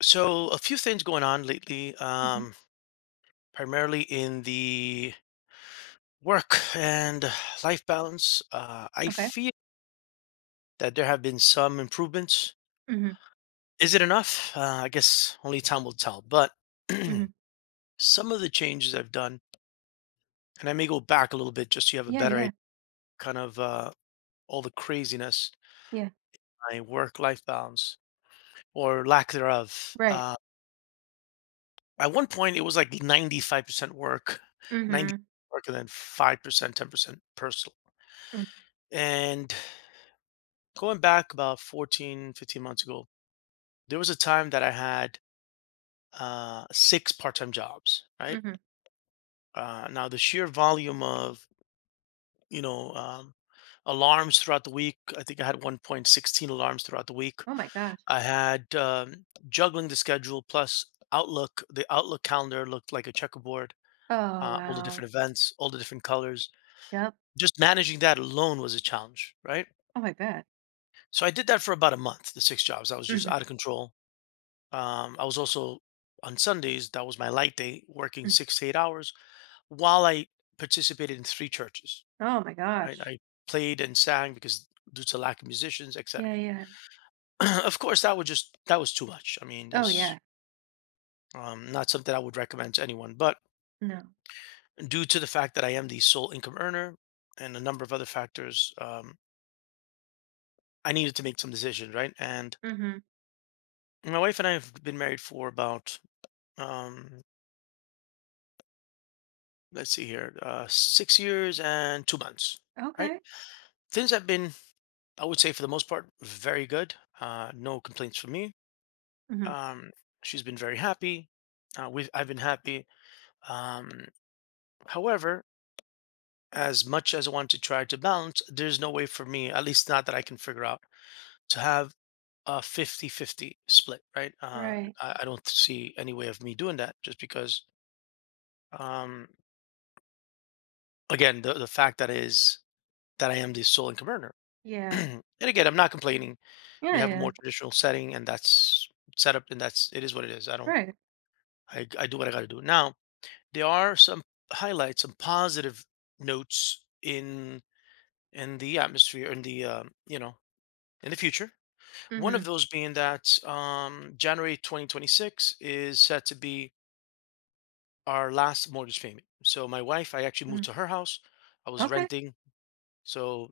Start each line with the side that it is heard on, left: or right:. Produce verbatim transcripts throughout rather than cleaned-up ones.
left: So a few things going on lately,
right: Mhm.
left: um, primarily in the work and life balance. Uh, I
right: Okay.
left: feel that there have been some improvements.
right: Mhm.
left: Is it enough? Uh, I guess only time will tell. But
right: Mhm.
left: some of the changes I've done, and I may go back a little bit just so you have a
right: Yeah,
left: better
right: yeah.
left: idea, kind of uh, all the craziness,
right: Yeah.
left: my work-life balance or lack thereof.
right: Right.
left: Uh, at one point, it was like ninety-five percent work, 90
right: Mhm.
left: percent work, and then five percent, ten percent personal.
right: Mhm.
left: And going back about fourteen, fifteen months ago, there was a time that I had uh, six part-time jobs, right?
right: Mhm.
left: Uh, now the sheer volume of, you know, um, alarms throughout the week, I think I had one point one six alarms throughout the week.
right: Oh my gosh.
left: I had um, juggling the schedule plus Outlook, the Outlook calendar looked like a checkerboard,
right: Oh
left: uh, all the
right: wow.
left: different events, all the different colors.
right: Yep.
left: Just managing that alone was a challenge, right?
right: Oh my god.
left: So I did that for about a month, the six jobs. I was just
right: Mhm.
left: out of control. Um, I was also on Sundays, that was my light day, working
right: Mhm.
left: six to eight hours while I participated in three churches,
right: Oh my
left: right?
right: gosh.
left: I played and sang because due to lack of musicians, et cetera
right: Yeah, yeah.
left: Of course, that would just, that was too much. I mean,
right: Oh
left: that's
right: yeah.
left: um, not something I would recommend to anyone. But
right: No.
left: due to the fact that I am the sole income earner and a number of other factors, um, I needed to make some decisions, right? And
right: Mhm.
left: my wife and I have been married for about, um, let's see here, uh, six years and two months, right?
right: Okay.
left: Things have been, I would say, for the most part, very good. Uh, no complaints from me.
right: Mhm.
left: Um, she's been very happy. Uh, we've, I've been happy. Um, However, as much as I want to try to balance, there's no way for me, at least not that I can figure out, to have a fifty-fifty split, right? Uh,
right: Right.
left: I, I don't see any way of me doing that just because, um, again, the, the fact that is that I am the sole income earner.
right: Yeah.
left: And again, I'm not complaining. We
right: Yeah,
left: have a
right: yeah.
left: more traditional setting, and that's set up, and that's it is what it is. I don't.
right: Right.
left: I I do what I got to do. Now there are some highlights, some positive notes in in the atmosphere, in the um, you know, in the future. One of
right: Mhm.
left: those being that um, January twenty twenty-six is set to be our last mortgage payment. So my wife, I actually
right: Mhm.
left: moved to her house. I was
right: Okay.
left: renting, so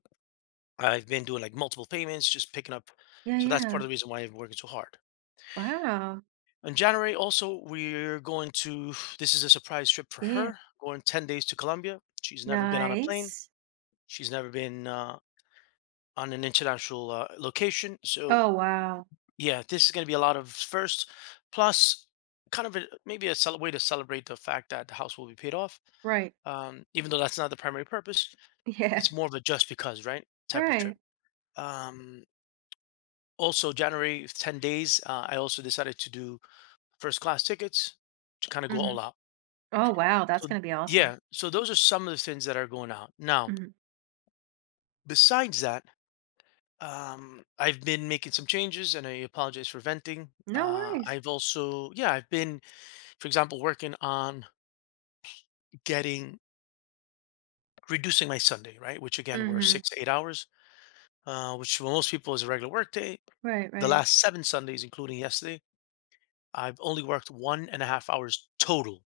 left: I've been doing like multiple payments, just picking up.
right: Yeah,
left: So that's part
right: yeah.
left: of the reason why I'm working so hard.
right: Wow.
left: In January, also, we're going to, this is a surprise trip for
right: Yeah.
left: her, going ten days to Colombia. She's never been on a plane,
right: Nice.
left: she's never been uh, on an international uh, location. So,
right: Oh wow.
left: yeah, this is going to be a lot of first, plus kind of a, maybe a cel- way to celebrate the fact that the house will be paid off.
right: Right.
left: Um, even though that's not the primary purpose,
right: Yeah.
left: it's more of a just because, right? Type of trip.
right: Right.
left: Um, Also, January, ten days, uh, I also decided to do first class tickets to kind of go
right: Mhm.
left: all out.
right: Oh wow, that's
left: So th-
right: going to be awesome.
left: yeah, so those are some of the things that are going out. Now,
right: Mhm.
left: besides that, um, I've been making some changes, and I apologize for venting.
right: No
left: Uh,
right: worries.
left: I've also, yeah, I've been, for example, working on getting reducing my Sunday, right? Which again were
right: Mhm.
left: six to eight hours, uh, which for most people is a regular work day.
right: Right,
left: The
right: right.
left: last seven Sundays, including yesterday, I've only worked one and a half hours total.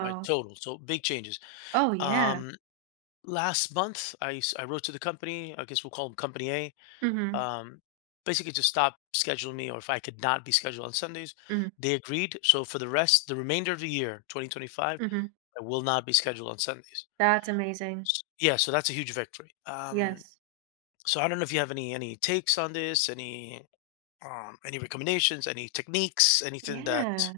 left: All right, total. So big changes.
right: Oh, yeah.
left: Um, Last month, I s- I wrote to the company. I guess we'll call them Company A,
right: Mhm.
left: um, basically to stop scheduling me or if I could not be scheduled on Sundays.
right: Mhm.
left: They agreed. So for the rest, the remainder of the year, twenty twenty-five,
right: Mhm.
left: I will not be scheduled on Sundays.
right: That's amazing.
left: S- Yeah, so that's a huge victory. Um,
right: Yes.
left: so I don't know if you have any any takes on this, any um, any recommendations, any techniques, anything that
right: Yeah.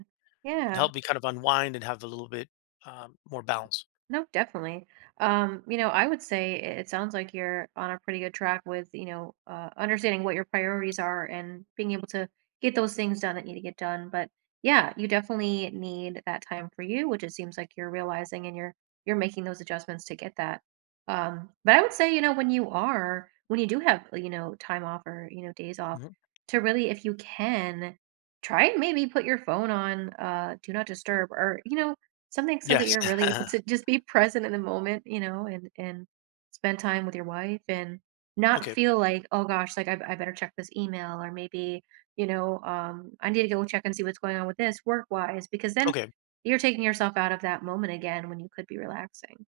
left: can
right: Yeah.
left: help me kind of unwind and have a little bit um, more balance.
right: No, definitely. Um, you know, I would say it it sounds like you're on a pretty good track with, you know, uh, understanding what your priorities are and being able to get those things done that need to get done. But yeah, you definitely need that time for you, which it seems like you're realizing and you're you're making those adjustments to get that. Um, but I would say, you know, when you are, when you do have, you know, time off or, you know, days off,
left: Mhm.
right: to really, if you can, try and maybe put your phone on uh do not disturb or, you know, something so that
left: Yes.
right: you're really able to just be present in the moment, you know, and and spend time with your wife and not
left: Okay.
right: feel like, oh gosh, like I, I better check this email or maybe, you know, um, I need to go check and see what's going on with this work wise, because then
left: Okay.
right: you're taking yourself out of that moment again when you could be relaxing.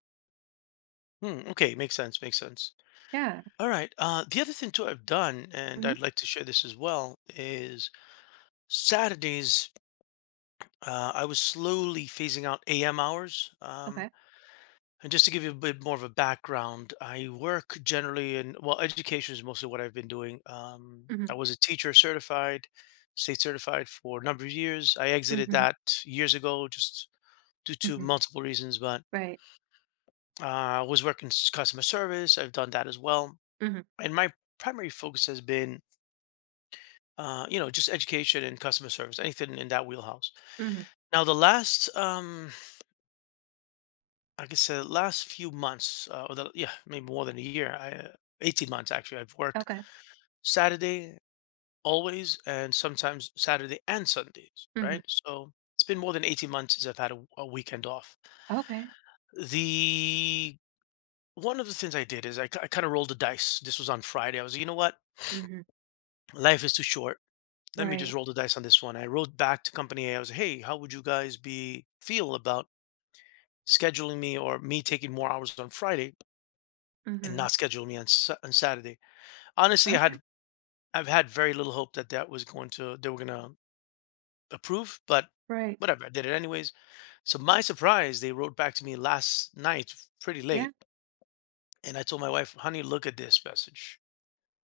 left: Hmm, okay. Makes sense. Makes sense.
right: Yeah.
left: All right. Uh, the other thing too I've done, and
right: Hmm.
left: I'd like to share this as well, is Saturdays. Uh, I was slowly phasing out A M hours. Um,
right: Okay.
left: and just to give you a bit more of a background, I work generally in well, education is mostly what I've been doing. Um,
right: Hmm.
left: I was a teacher certified, state certified for a number of years. I exited
right: Hmm.
left: that years ago, just due to
right: Hmm.
left: multiple reasons. But
right: Right.
left: uh, I was working s- customer service. I've done that as well,
right: Hmm.
left: and my primary focus has been uh, you know, just education and customer service, anything in that wheelhouse.
right: Hmm.
left: Now, the last, um, like I said, last few months, uh, or the, yeah, maybe more than a year, I, uh, eighteen months actually, I've worked
right: Okay.
left: Saturday always and sometimes Saturday and Sundays,
right: Hmm.
left: right? So it's been more than eighteen months since I've had a, a weekend off.
right: Okay.
left: The one of the things I did is I, kind of rolled the dice. This was on Friday. I was, like, you know what?
right: Hmm.
left: Life is too short, let me just
right: Right.
left: roll the dice on this one. I wrote back to Company A. I was, like, hey, how would you guys be feel about scheduling me or me taking more hours on Friday and
right: Hmm.
left: not scheduling me on Sa- on Saturday. Honestly, I
right: Okay.
left: had I've had very little hope that that was going to, they were going to approve, but
right: Right.
left: whatever, I did it anyways. So my surprise, they wrote back to me last night pretty
right: Yeah.
left: late, and I told my wife, "Honey, look at this message."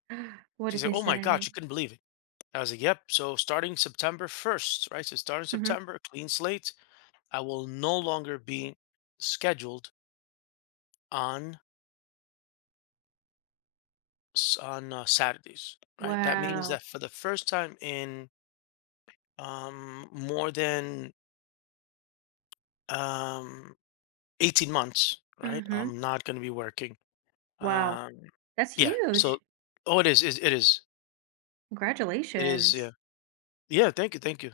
right: What
left: She
right: did they
left: said, "Oh my God,"
right: say?
left: she couldn't believe it. I was like, "Yep." So starting September first, right? So starting
right: Hmm.
left: September, clean slate. I will no longer be scheduled on s- on uh, Saturdays, right? That — okay — means
right: Wow.
left: that for the first time in um, more than um, eighteen months, right?
right: Mhm.
left: I'm not going to be working.
right: Wow.
left: Um,
right: That's
left: yeah.
right: huge.
left: So, oh, it is, is. It is. It is.
right: Congratulations.
left: Yeah. Yeah. Thank you. Thank you.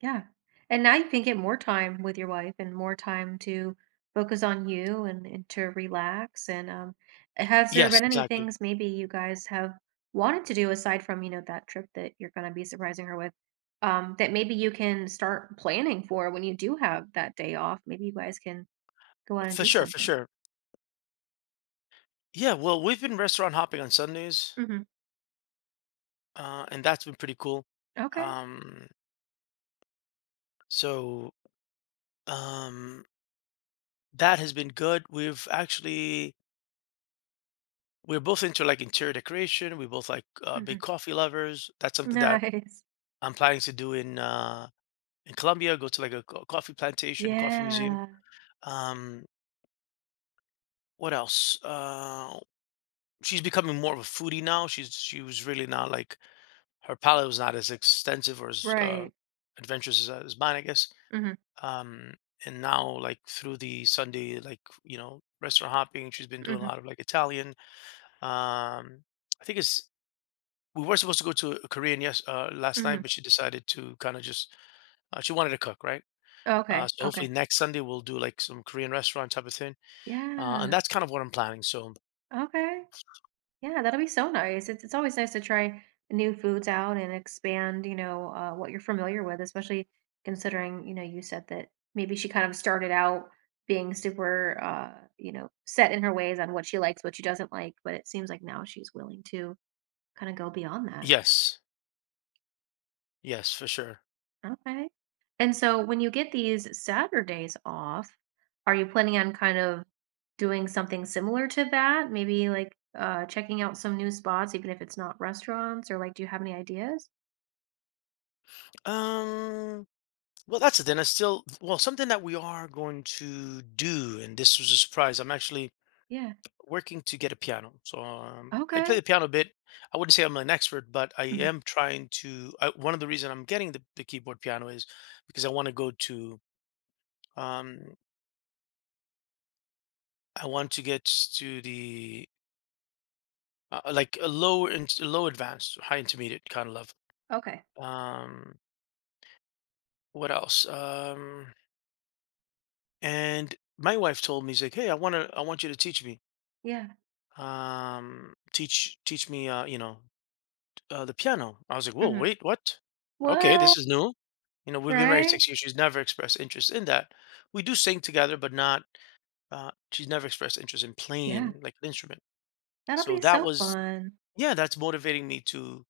right: Yeah. And now you can get more time with your wife and more time to focus on you and, and to relax. And um, has there
left: Yes,
right: been any
left: exactly.
right: things maybe you guys have wanted to do aside from, you know, that trip that you're going to be surprising her with? Um, that maybe you can start planning for when you do have that day off. Maybe you guys can go out and
left: For
right: do
left: sure. For
right: something.
left: sure. Yeah. Well, we've been restaurant hopping on Sundays,
right: Hmm.
left: uh, and that's been pretty cool.
right: Okay.
left: Um, so um, that has been good. We've actually we're both into like interior decoration. We both like uh, big
right: Hmm.
left: coffee lovers. That's something that
right: Nice.
left: I'm planning to do in uh, in Colombia. Go to like a co- coffee plantation, coffee museum.
right: Yeah.
left: Um, what else? Uh, she's becoming more of a foodie now. She's she was really not like her palate was not as extensive or as uh,
right: Right.
left: adventurous as, uh, as mine, I guess.
right: Mhm,
left: Um, and now like through the Sunday like you know restaurant hopping, she's been doing a
right: mhm,
left: lot of like Italian. Um, I think it's we were supposed to go to Korean yes uh, last
right: mhm.
left: night, but she decided to kind of just uh, she wanted to cook, right? Uh,
right: Okay,
left: so
right: okay.
left: hopefully next Sunday we'll do like some Korean restaurant type of thing, uh, and
right: Yeah,
left: that's kind of what I'm planning. So
right: okay. Yeah, that'll be so nice. It's it's always nice to try new foods out and expand, you know, uh, what you're familiar with, especially considering, you know, you said that maybe she kind of started out being super, uh, you know, set in her ways on what she likes, what she doesn't like, but it seems like now she's willing to kind of go beyond that.
left: yes, yes for sure.
right: Okay. And so when you get these Saturdays off, are you planning on kind of doing something similar to that? Maybe like uh checking out some new spots, even if it's not restaurants, or like do you have any ideas?
left: Um, well that's it. Then it's still well something that we are going to do, and this was a surprise. I'm actually
right: Yeah.
left: working to get a piano, so um, I play
right: Okay.
left: the piano a bit. I wouldn't say I'm an expert, but I
right: Hmm.
left: am trying to. I, one of the reason I'm getting the, the keyboard piano is because I want to go to um, I want to get to the uh, uh, like a low and low advanced, high intermediate kind of level.
right: Okay.
left: Um, what else? Um, and my wife told me, she's like, "Hey, I want to, I want you to teach me,
right: Yeah.
left: um, teach, teach me, uh, you know, uh, the piano." I was like, "Whoa,
right: Hmm.
left: wait, what? Okay, this
right: What?
left: is new." You know, we've been married
right: Right?
left: six years. She's never expressed interest in that. We do sing together, but not. Uh, she's never expressed interest in
right: Yeah.
left: playing like an instrument.
right: That'll
left: So
right: be
left: that
right: so
left: was,
right: fun.
left: yeah, that's motivating me to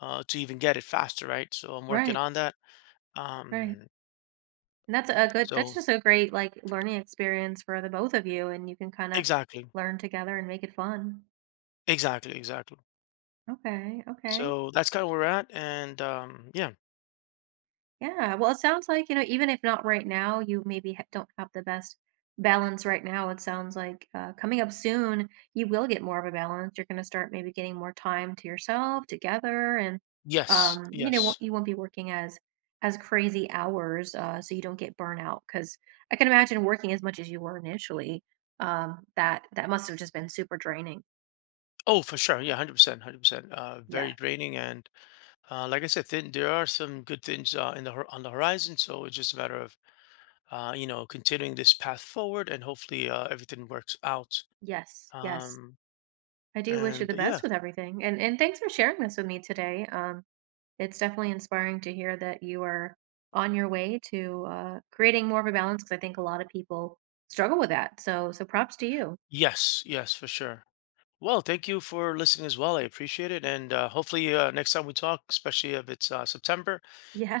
left: uh, to even get it faster, right? So I'm working
right: Right.
left: on that.
right: Right.
left: Um,
right: And that's a good, that's
left: so
right: just a great like learning experience for the both of you, and you can kind of
left: exactly,
right: learn together and make it fun.
left: exactly, exactly.
right: Okay. Okay.
left: So that's kind of where we're at, and um, yeah,
right: Yeah, well, it sounds like, you know, even if not right now, you maybe ha don't have the best balance right now. It sounds like uh, coming up soon, you will get more of a balance. You're going to start maybe getting more time to yourself, together, and
left: yes,
right: um, you know, won't,
left: yes.
right: you won't be working as as crazy hours, uh, so you don't get burnout. Because I can imagine working as much as you were initially. Um, that that must have just been super draining.
left: Oh, for sure, yeah, hundred percent, hundred percent. Uh,
right: Yeah.
left: very draining, and uh, like I said, thin, there are some good things uh, in the hor- on the horizon. So it's just a matter of uh, you know continuing this path forward, and hopefully uh, everything works out.
right: Yes. Yes.
left: Um,
right: I do wish you
left: and
right: the
left: yeah,
right: best with everything, and and thanks for sharing this with me today. Um, it's definitely inspiring to hear that you are on your way to uh, creating more of a balance because I think a lot of people struggle with that. So, so props to you.
left: yes, yes, for sure. Well, thank you for listening as well. I appreciate it. And uh, hopefully, uh, next time we talk, especially if it's uh, September,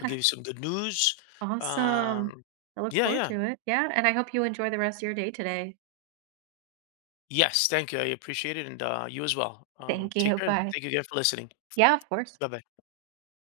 left: I'll give you some good news.
right: awesome.
left: Um,
right: I look
left: yeah,
right: forward
left: yeah.
right: to it. Yeah, and I hope you enjoy the rest of your day today.
left: Yes, thank you. I appreciate it. And uh, you as well. Um,
right: Thank
left: take
right: you.
left: care and
right: Bye.
left: thank you again for listening.
right: Yeah, of course.
left: Bye bye.